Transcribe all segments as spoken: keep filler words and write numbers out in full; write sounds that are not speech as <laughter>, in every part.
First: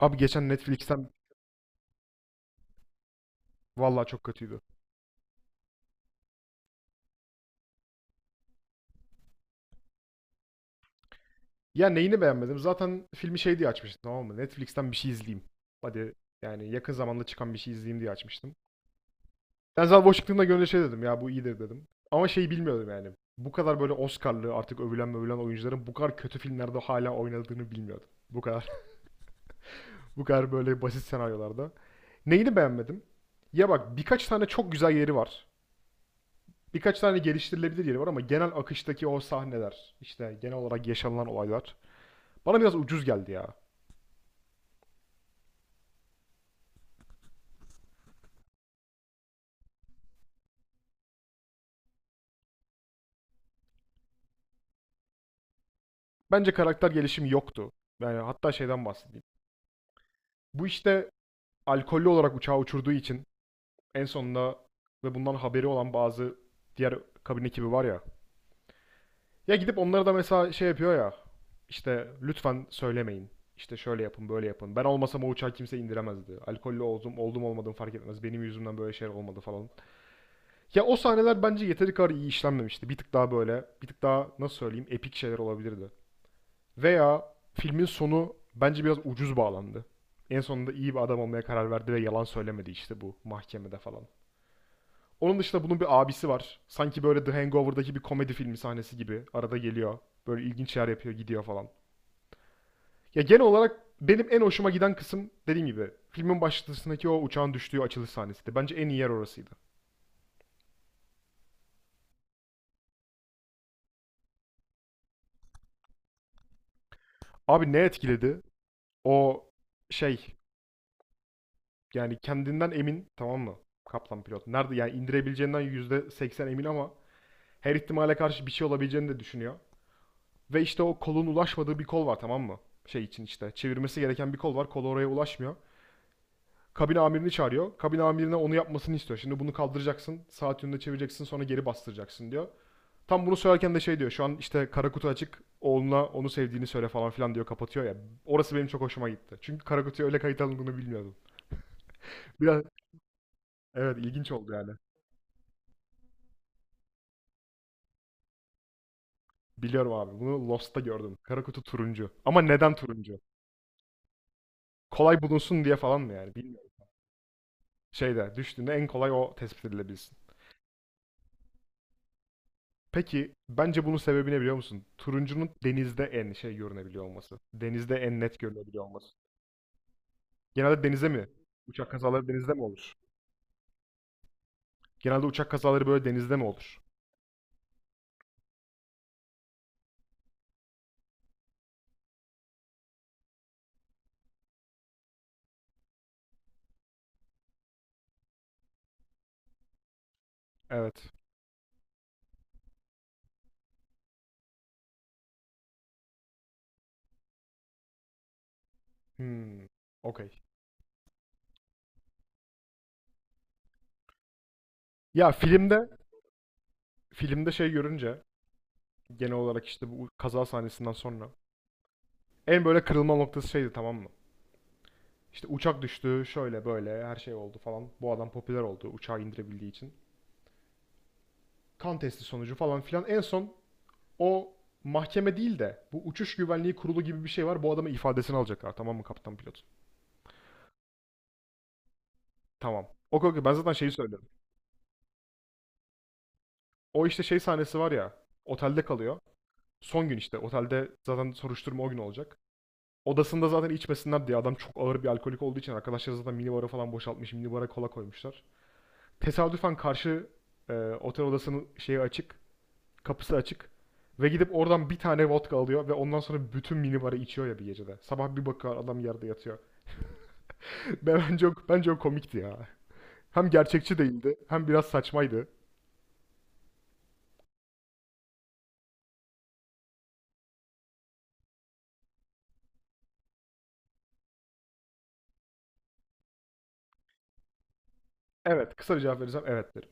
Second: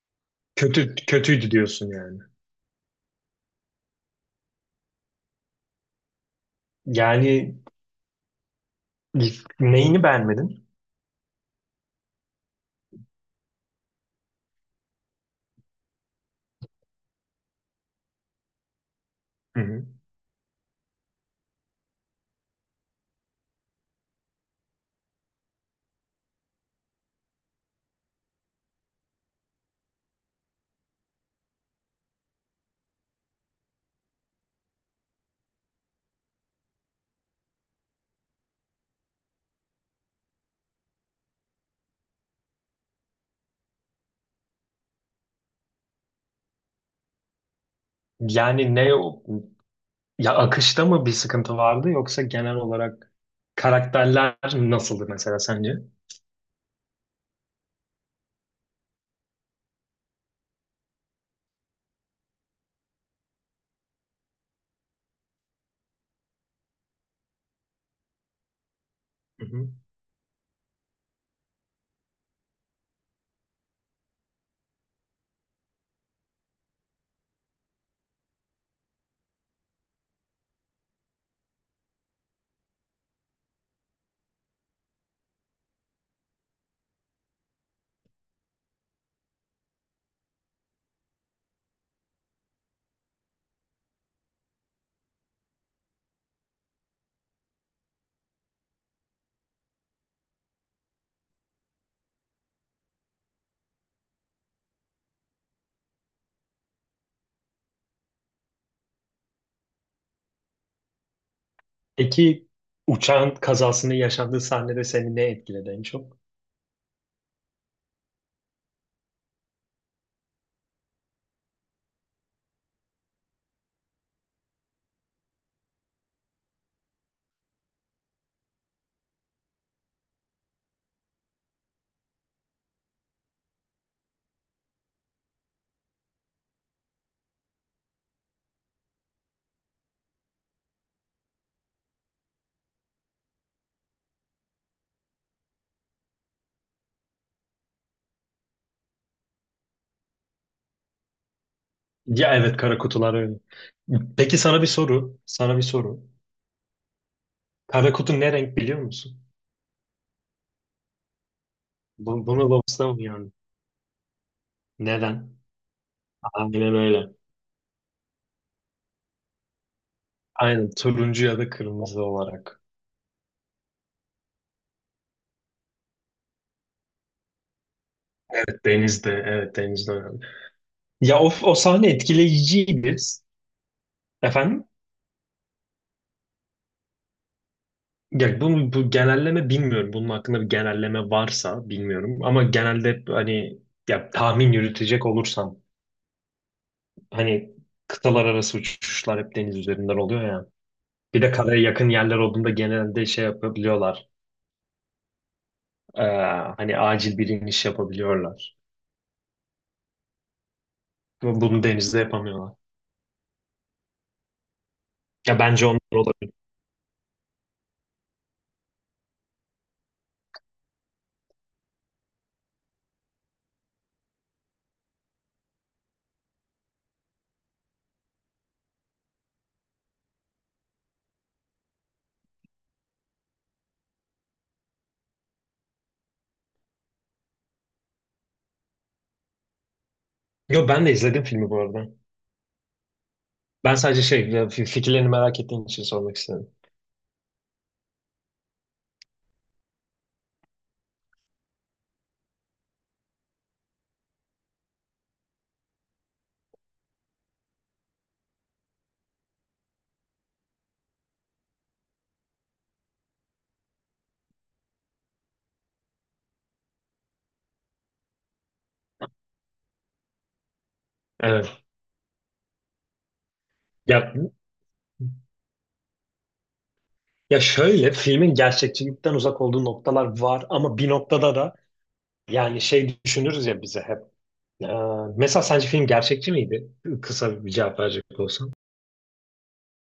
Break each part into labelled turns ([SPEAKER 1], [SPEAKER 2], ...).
[SPEAKER 1] Abi geçen
[SPEAKER 2] Kötü
[SPEAKER 1] Netflix'ten
[SPEAKER 2] kötüydü diyorsun yani.
[SPEAKER 1] vallahi çok kötüydü.
[SPEAKER 2] Yani neyini beğenmedin?
[SPEAKER 1] Ya neyini beğenmedim? Zaten filmi şey diye açmıştım, tamam mı? Netflix'ten bir şey izleyeyim. Hadi yani yakın zamanda çıkan bir şey izleyeyim diye açmıştım.
[SPEAKER 2] Hı hı.
[SPEAKER 1] Denzel Washington'la görünce şey dedim ya, bu iyidir dedim. Ama şeyi bilmiyordum yani. Bu kadar böyle Oscar'lı artık övülen mövülen oyuncuların bu kadar kötü filmlerde hala oynadığını bilmiyordum. Bu kadar <laughs> bu kadar böyle basit senaryolarda. Neyini beğenmedim? Ya bak, birkaç tane çok güzel yeri var. Birkaç tane geliştirilebilir yeri var ama genel akıştaki o sahneler, işte genel olarak yaşanılan olaylar bana biraz ucuz geldi ya.
[SPEAKER 2] Yani ne o- Ya akışta mı bir sıkıntı vardı, yoksa genel olarak karakterler nasıldı mesela sence?
[SPEAKER 1] Bence karakter gelişimi yoktu. Yani hatta şeyden bahsedeyim. Bu işte alkollü olarak uçağı uçurduğu için en sonunda ve bundan haberi olan bazı diğer kabin ekibi var ya.
[SPEAKER 2] Hı
[SPEAKER 1] Ya
[SPEAKER 2] hı.
[SPEAKER 1] gidip onlara da mesela şey yapıyor ya. İşte lütfen söylemeyin. İşte şöyle yapın, böyle yapın. Ben olmasam o uçağı kimse indiremezdi. Alkollü oldum, oldum olmadım fark etmez. Benim yüzümden böyle şeyler olmadı falan. Ya o sahneler bence yeteri kadar iyi işlenmemişti. Bir tık daha böyle, bir tık daha nasıl söyleyeyim, epik şeyler olabilirdi. Veya filmin sonu bence biraz ucuz bağlandı. En sonunda iyi bir adam olmaya karar verdi ve yalan söylemedi işte bu mahkemede falan. Onun dışında bunun bir abisi var. Sanki böyle The Hangover'daki bir komedi filmi sahnesi gibi. Arada geliyor. Böyle ilginç şeyler yapıyor, gidiyor falan. Ya genel olarak benim en hoşuma giden kısım, dediğim gibi, filmin başlangıcındaki o uçağın düştüğü açılış sahnesiydi. Bence en iyi yer orasıydı.
[SPEAKER 2] Peki, uçağın kazasını yaşadığı sahnede seni ne etkiledi en çok?
[SPEAKER 1] Abi ne etkiledi? O şey, yani kendinden emin, tamam mı? Kaplan pilot. Nerede yani indirebileceğinden yüzde seksen emin ama her ihtimale karşı bir şey olabileceğini de düşünüyor. Ve işte o kolun ulaşmadığı bir kol var, tamam mı? Şey için işte çevirmesi gereken bir kol var. Kol oraya ulaşmıyor. Kabin amirini çağırıyor. Kabin amirine onu yapmasını istiyor. Şimdi bunu kaldıracaksın. Saat yönünde çevireceksin, sonra geri bastıracaksın diyor. Tam bunu söylerken de şey diyor. Şu an işte kara kutu açık. Oğluna onu sevdiğini söyle falan filan diyor. Kapatıyor ya. Orası benim çok hoşuma gitti. Çünkü kara kutuya öyle kayıt alındığını bilmiyordum.
[SPEAKER 2] Ya evet,
[SPEAKER 1] Biraz,
[SPEAKER 2] kara kutular öyle.
[SPEAKER 1] evet, ilginç
[SPEAKER 2] Peki
[SPEAKER 1] oldu
[SPEAKER 2] sana bir
[SPEAKER 1] yani.
[SPEAKER 2] soru. Sana bir soru. Kara kutu ne renk biliyor musun?
[SPEAKER 1] Biliyorum abi. Bunu Lost'ta gördüm. Kara kutu turuncu.
[SPEAKER 2] Bu,
[SPEAKER 1] Ama
[SPEAKER 2] bunu
[SPEAKER 1] neden
[SPEAKER 2] Lobster mı
[SPEAKER 1] turuncu?
[SPEAKER 2] yani?
[SPEAKER 1] Kolay
[SPEAKER 2] Neden?
[SPEAKER 1] bulunsun diye falan mı yani? Bilmiyorum.
[SPEAKER 2] Aynen öyle.
[SPEAKER 1] Şeyde düştüğünde en kolay o tespit edilebilsin.
[SPEAKER 2] Aynen turuncu ya da kırmızı olarak.
[SPEAKER 1] Peki bence bunun sebebi ne biliyor musun? Turuncunun denizde en şey görünebiliyor olması. Denizde en net görünebiliyor olması.
[SPEAKER 2] Denizde, evet denizde önemli.
[SPEAKER 1] Genelde denize
[SPEAKER 2] Ya
[SPEAKER 1] mi?
[SPEAKER 2] o, o sahne
[SPEAKER 1] Uçak kazaları denizde mi olur?
[SPEAKER 2] etkileyiciydi. Efendim?
[SPEAKER 1] Genelde uçak kazaları böyle denizde mi olur?
[SPEAKER 2] Ya bu, bu genelleme bilmiyorum. Bunun hakkında bir genelleme varsa bilmiyorum. Ama genelde hani, ya tahmin yürütecek olursam, hani kıtalar arası uçuşlar hep deniz üzerinden oluyor ya.
[SPEAKER 1] Evet.
[SPEAKER 2] Bir de karaya yakın yerler olduğunda genelde şey yapabiliyorlar. Ee, Hani acil bir iniş yapabiliyorlar.
[SPEAKER 1] Hmm. Okey.
[SPEAKER 2] Bu Bunu denizde yapamıyorlar.
[SPEAKER 1] Ya
[SPEAKER 2] Ya bence onlar
[SPEAKER 1] filmde
[SPEAKER 2] olabilir.
[SPEAKER 1] filmde şey görünce, genel olarak işte bu kaza sahnesinden sonra, en böyle kırılma noktası şeydi, tamam mı? İşte uçak düştü, şöyle böyle her şey oldu falan. Bu adam popüler oldu uçağı indirebildiği için. Kan testi sonucu falan filan. En son o mahkeme değil de bu uçuş güvenliği kurulu gibi bir şey var. Bu adamın ifadesini alacaklar, tamam mı, kaptan pilot?
[SPEAKER 2] Yo, ben de izledim filmi bu arada.
[SPEAKER 1] Tamam. Okey, okey, ben zaten
[SPEAKER 2] Ben
[SPEAKER 1] şeyi
[SPEAKER 2] sadece
[SPEAKER 1] söylüyorum.
[SPEAKER 2] şey ya, fi- fikirlerini merak ettiğim için sormak istedim.
[SPEAKER 1] O işte şey sahnesi var ya, otelde kalıyor. Son gün işte otelde zaten soruşturma o gün olacak. Odasında zaten içmesinler diye, adam çok ağır bir alkolik olduğu için arkadaşlar zaten minibara falan boşaltmış. Minibara kola koymuşlar. Tesadüfen karşı e, otel odasının şeyi açık. Kapısı açık. Ve gidip oradan bir tane vodka alıyor ve ondan sonra bütün minibarı içiyor ya bir gecede. Sabah bir bakıyor, adam yerde yatıyor. Be- Bence o,
[SPEAKER 2] Evet.
[SPEAKER 1] bence o komikti ya. Hem gerçekçi
[SPEAKER 2] Ya,
[SPEAKER 1] değildi, hem biraz saçmaydı.
[SPEAKER 2] ya şöyle, filmin gerçekçilikten uzak olduğu noktalar var ama bir noktada da yani şey düşünürüz ya bize hep. Ee, Mesela sence film gerçekçi miydi? Kısa bir cevap verecek olsam.
[SPEAKER 1] Evet, kısa bir cevap verirsem evet derim.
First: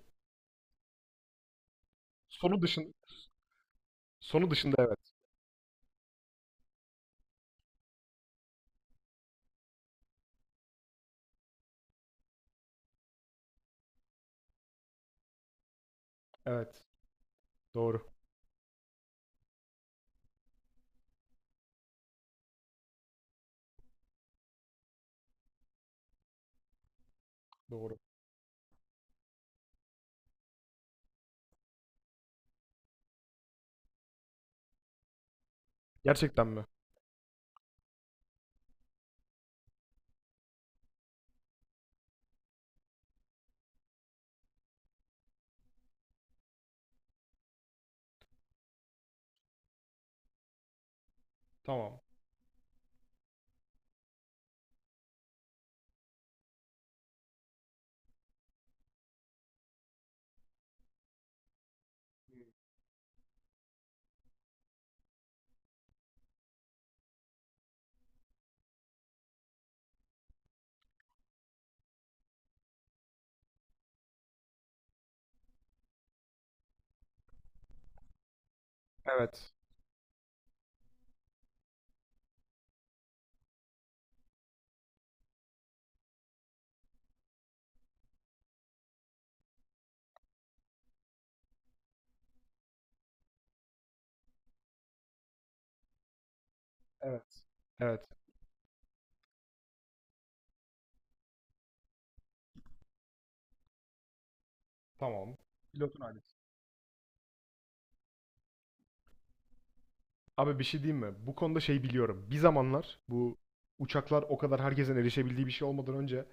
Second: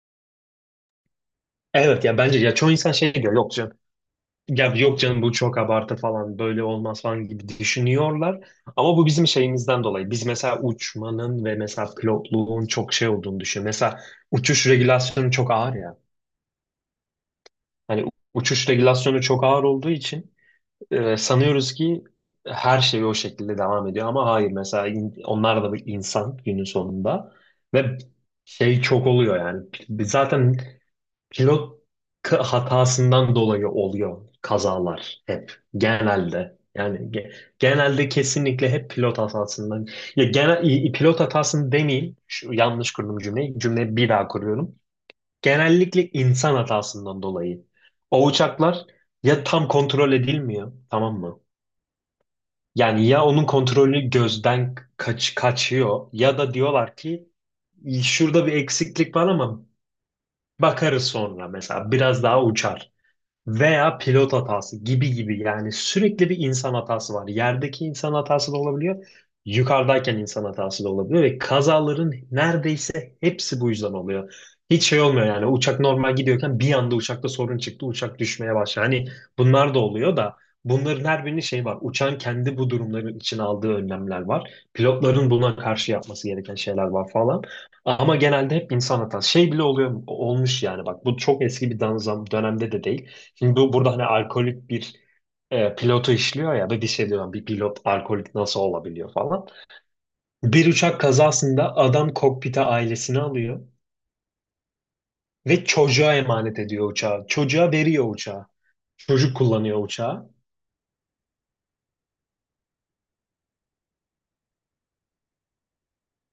[SPEAKER 2] Evet ya, bence, ya
[SPEAKER 1] Sonu
[SPEAKER 2] çoğu insan
[SPEAKER 1] dışın,
[SPEAKER 2] şey diyor, yok canım.
[SPEAKER 1] sonu
[SPEAKER 2] Ya
[SPEAKER 1] dışında
[SPEAKER 2] yok
[SPEAKER 1] evet.
[SPEAKER 2] canım, bu çok abartı falan, böyle olmaz falan gibi düşünüyorlar. Ama bu bizim şeyimizden dolayı. Biz mesela uçmanın ve mesela pilotluğun çok şey olduğunu düşünüyoruz. Mesela uçuş regülasyonu çok ağır ya.
[SPEAKER 1] Evet,
[SPEAKER 2] Hani
[SPEAKER 1] doğru,
[SPEAKER 2] uçuş regülasyonu çok ağır olduğu için Ee, sanıyoruz ki her şey o şekilde devam ediyor ama hayır, mesela in- onlar da bir insan günün sonunda, ve
[SPEAKER 1] doğru.
[SPEAKER 2] şey çok oluyor yani, P- zaten pilot k- hatasından dolayı oluyor kazalar, hep
[SPEAKER 1] Gerçekten
[SPEAKER 2] genelde
[SPEAKER 1] mi?
[SPEAKER 2] yani ge- genelde, kesinlikle hep pilot hatasından. Ya genel i- i- pilot hatasını demeyeyim. Şu, yanlış kurdum cümleyi, cümleyi bir daha kuruyorum. Genellikle insan hatasından dolayı o uçaklar ya tam kontrol edilmiyor, tamam mı?
[SPEAKER 1] Tamam.
[SPEAKER 2] Yani ya onun kontrolü gözden kaç kaçıyor, ya da diyorlar ki şurada bir eksiklik var ama bakarız sonra, mesela biraz daha uçar. Veya pilot hatası gibi gibi, yani sürekli bir insan hatası var. Yerdeki insan hatası da olabiliyor, yukarıdayken insan hatası da olabiliyor ve kazaların neredeyse hepsi bu yüzden oluyor. Hiç şey olmuyor yani, uçak normal gidiyorken bir anda uçakta sorun çıktı, uçak düşmeye başladı. Hani
[SPEAKER 1] Evet,
[SPEAKER 2] bunlar da oluyor da, bunların her birinin şeyi var. Uçağın kendi bu durumların için aldığı önlemler var. Pilotların buna karşı yapması gereken şeyler var falan. Ama genelde hep insan hatası. Şey bile oluyor, olmuş yani, bak bu çok eski bir danzam dönemde de değil. Şimdi bu burada hani alkolik bir e, pilotu işliyor ya, da bir şey diyorum,
[SPEAKER 1] evet,
[SPEAKER 2] bir pilot
[SPEAKER 1] evet,
[SPEAKER 2] alkolik nasıl olabiliyor falan. Bir uçak kazasında adam kokpite ailesini alıyor
[SPEAKER 1] tamam.
[SPEAKER 2] ve
[SPEAKER 1] Pilotun
[SPEAKER 2] çocuğa
[SPEAKER 1] ailesi.
[SPEAKER 2] emanet ediyor uçağı. Çocuğa veriyor uçağı. Çocuk kullanıyor uçağı.
[SPEAKER 1] Abi bir şey diyeyim mi? Bu konuda şey biliyorum. Bir zamanlar, bu uçaklar o kadar herkesin erişebildiği bir şey olmadan önce,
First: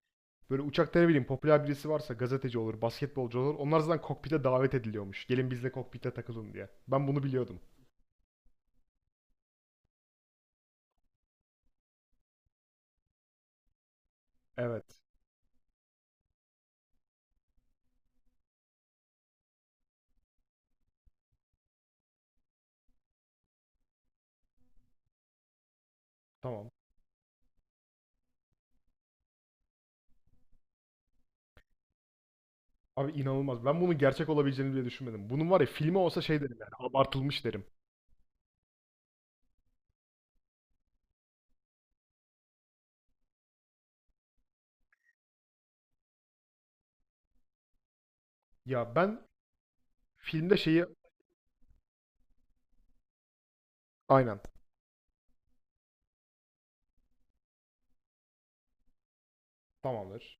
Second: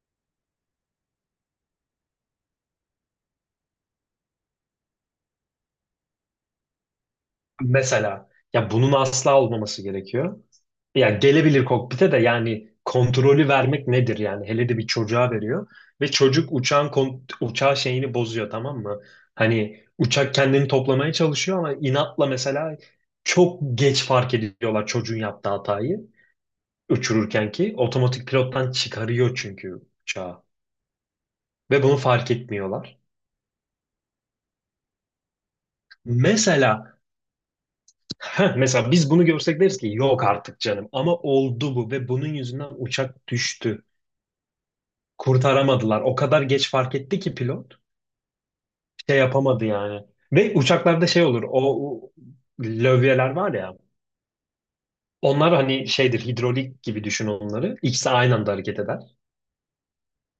[SPEAKER 1] böyle uçakta ne bileyim popüler birisi varsa, gazeteci olur, basketbolcu olur, onlar zaten kokpite davet ediliyormuş. Gelin bizle kokpite takılın diye. Ben bunu biliyordum.
[SPEAKER 2] Mesela ya bunun asla olmaması gerekiyor. Ya gelebilir kokpite de, yani kontrolü vermek nedir yani, hele de bir
[SPEAKER 1] Evet.
[SPEAKER 2] çocuğa veriyor ve çocuk uçağın kon- uçağı şeyini bozuyor, tamam mı? Hani uçak kendini toplamaya çalışıyor ama inatla mesela çok geç fark ediyorlar çocuğun yaptığı hatayı.
[SPEAKER 1] Tamam.
[SPEAKER 2] Uçururken ki otomatik pilottan çıkarıyor çünkü uçağı, ve bunu fark etmiyorlar.
[SPEAKER 1] Abi inanılmaz. Ben bunun gerçek olabileceğini bile düşünmedim. Bunun var ya filmi olsa şey derim yani,
[SPEAKER 2] Mesela
[SPEAKER 1] abartılmış derim.
[SPEAKER 2] Heh, mesela biz bunu görsek deriz ki yok artık canım, ama oldu bu ve bunun yüzünden uçak düştü. Kurtaramadılar. O kadar geç fark etti ki pilot
[SPEAKER 1] Ya
[SPEAKER 2] şey
[SPEAKER 1] ben
[SPEAKER 2] yapamadı yani. Ve
[SPEAKER 1] filmde şeyi
[SPEAKER 2] uçaklarda şey olur, o, o lövyeler var ya,
[SPEAKER 1] aynen
[SPEAKER 2] onlar hani şeydir, hidrolik gibi düşün onları. İkisi aynı anda hareket eder.
[SPEAKER 1] tamamdır.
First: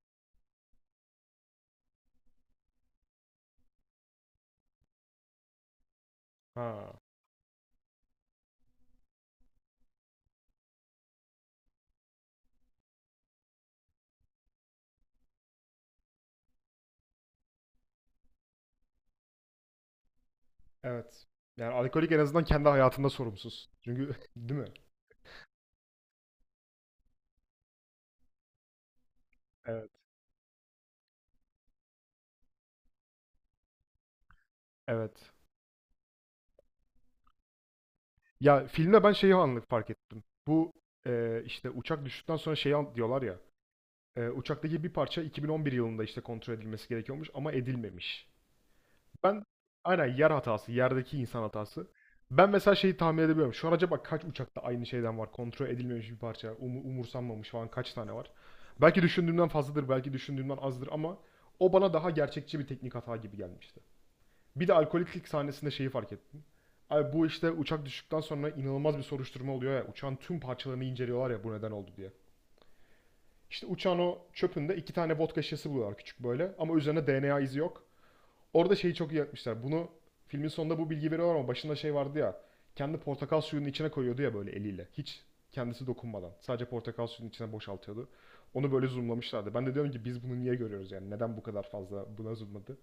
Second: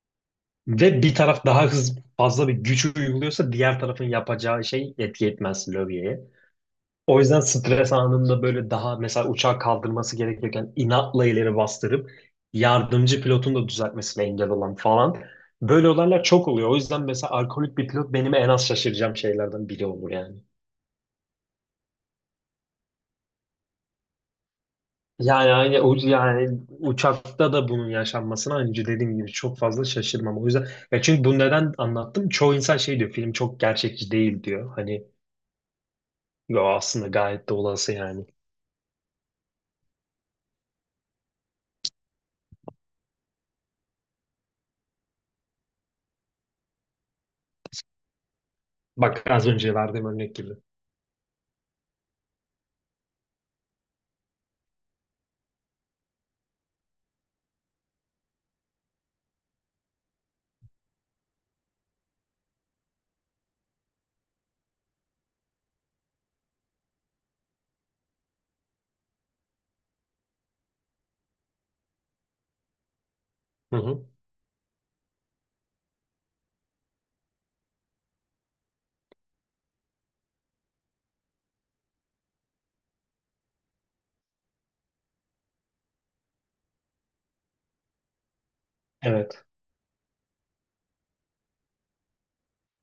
[SPEAKER 2] Ve bir taraf daha hız fazla bir güç uyguluyorsa diğer tarafın yapacağı şey etki etmez lövyeye.
[SPEAKER 1] Ha,
[SPEAKER 2] O yüzden stres anında böyle daha mesela uçağı kaldırması gerekirken inatla ileri bastırıp yardımcı pilotun da düzeltmesine engel olan falan. Böyle olaylar çok oluyor. O yüzden mesela alkolik bir pilot benim en az şaşıracağım şeylerden biri olur yani.
[SPEAKER 1] evet. Yani alkolik en azından kendi hayatında sorumsuz. Çünkü <laughs> değil mi?
[SPEAKER 2] Yani aynı o- yani uçakta da bunun yaşanmasına aynı dediğim gibi çok fazla
[SPEAKER 1] Evet.
[SPEAKER 2] şaşırmam. O yüzden ya çünkü bu, neden anlattım? Çoğu insan şey diyor, film çok gerçekçi değil diyor. Hani
[SPEAKER 1] Evet.
[SPEAKER 2] yo, aslında gayet de olası yani.
[SPEAKER 1] Ya filmde ben şeyi anlık fark ettim. Bu e, işte uçak düştükten sonra şeyi an- diyorlar ya. E, uçaktaki bir parça iki bin on bir yılında işte kontrol edilmesi gerekiyormuş ama edilmemiş.
[SPEAKER 2] Bak
[SPEAKER 1] Ben,
[SPEAKER 2] az önce verdiğim
[SPEAKER 1] aynen, yer
[SPEAKER 2] örnek gibi.
[SPEAKER 1] hatası, yerdeki insan hatası. Ben mesela şeyi tahmin edebiliyorum. Şu an acaba kaç uçakta aynı şeyden var? Kontrol edilmemiş bir parça, umu- umursanmamış falan, kaç tane var? Belki düşündüğümden fazladır, belki düşündüğümden azdır ama o bana daha gerçekçi bir teknik hata gibi gelmişti. Bir de alkoliklik sahnesinde şeyi fark ettim. Abi bu işte uçak düştükten sonra inanılmaz bir soruşturma oluyor ya. Uçağın tüm parçalarını inceliyorlar ya, bu neden oldu diye. İşte
[SPEAKER 2] Hı
[SPEAKER 1] uçağın
[SPEAKER 2] hı.
[SPEAKER 1] o çöpünde iki tane vodka şişesi buluyorlar, küçük böyle, ama üzerine D N A izi yok. Orada şeyi çok iyi yapmışlar. Bunu filmin sonunda bu bilgi veriyor ama başında şey vardı ya. Kendi portakal suyunun içine koyuyordu ya böyle eliyle. Hiç kendisi dokunmadan. Sadece portakal suyunun içine boşaltıyordu. Onu böyle
[SPEAKER 2] Evet.
[SPEAKER 1] zoomlamışlardı. Ben de diyorum ki biz bunu niye görüyoruz yani? Neden bu kadar fazla buna zoomladı?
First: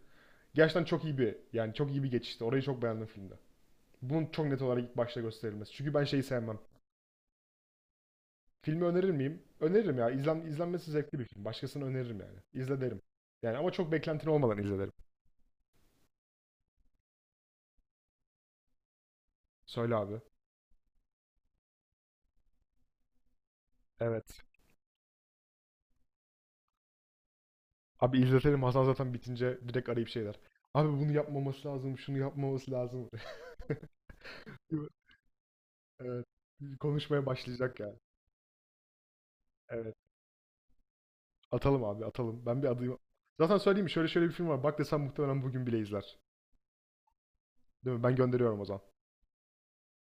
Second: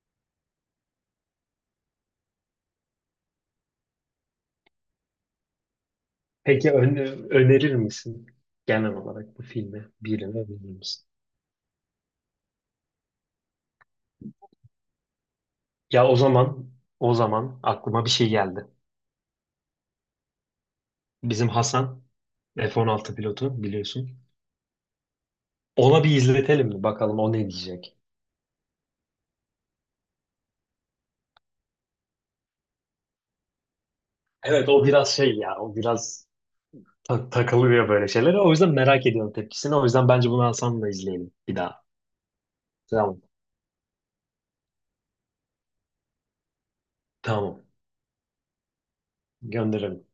[SPEAKER 1] Gerçekten çok iyi bir, yani çok iyi bir geçişti. Orayı çok beğendim filmde. Bunun çok net olarak ilk başta gösterilmesi. Çünkü ben şeyi sevmem.
[SPEAKER 2] Peki ön- Önerir misin,
[SPEAKER 1] Filmi
[SPEAKER 2] genel
[SPEAKER 1] önerir
[SPEAKER 2] olarak
[SPEAKER 1] miyim?
[SPEAKER 2] bu filmi
[SPEAKER 1] Öneririm ya.
[SPEAKER 2] birine
[SPEAKER 1] İzlen,
[SPEAKER 2] önerir
[SPEAKER 1] izlenmesi
[SPEAKER 2] misin?
[SPEAKER 1] zevkli bir film. Başkasına öneririm yani. İzle derim. Yani ama çok beklentin olmadan izle derim.
[SPEAKER 2] Ya o zaman, o zaman aklıma bir şey geldi.
[SPEAKER 1] Söyle abi.
[SPEAKER 2] Bizim Hasan F on altı pilotu, biliyorsun.
[SPEAKER 1] Evet.
[SPEAKER 2] Ona bir izletelim mi bakalım, o ne diyecek?
[SPEAKER 1] Abi izletelim, Hasan zaten bitince direkt arayıp şeyler. Abi bunu yapmaması lazım, şunu yapmaması lazım.
[SPEAKER 2] Evet o
[SPEAKER 1] <laughs>
[SPEAKER 2] biraz şey ya, o
[SPEAKER 1] Evet.
[SPEAKER 2] biraz
[SPEAKER 1] Konuşmaya
[SPEAKER 2] ta-
[SPEAKER 1] başlayacak
[SPEAKER 2] takılıyor
[SPEAKER 1] yani.
[SPEAKER 2] böyle şeylere. O yüzden merak ediyorum tepkisini. O
[SPEAKER 1] Evet.
[SPEAKER 2] yüzden bence bunu Hasan'la izleyelim bir daha.
[SPEAKER 1] Atalım abi, atalım. Ben bir adayım.
[SPEAKER 2] Tamam.
[SPEAKER 1] Zaten söyleyeyim mi? Şöyle şöyle bir film var, bak desem muhtemelen bugün bile izler.
[SPEAKER 2] Tamam.
[SPEAKER 1] Değil mi? Ben gönderiyorum o zaman.
[SPEAKER 2] Gönderelim.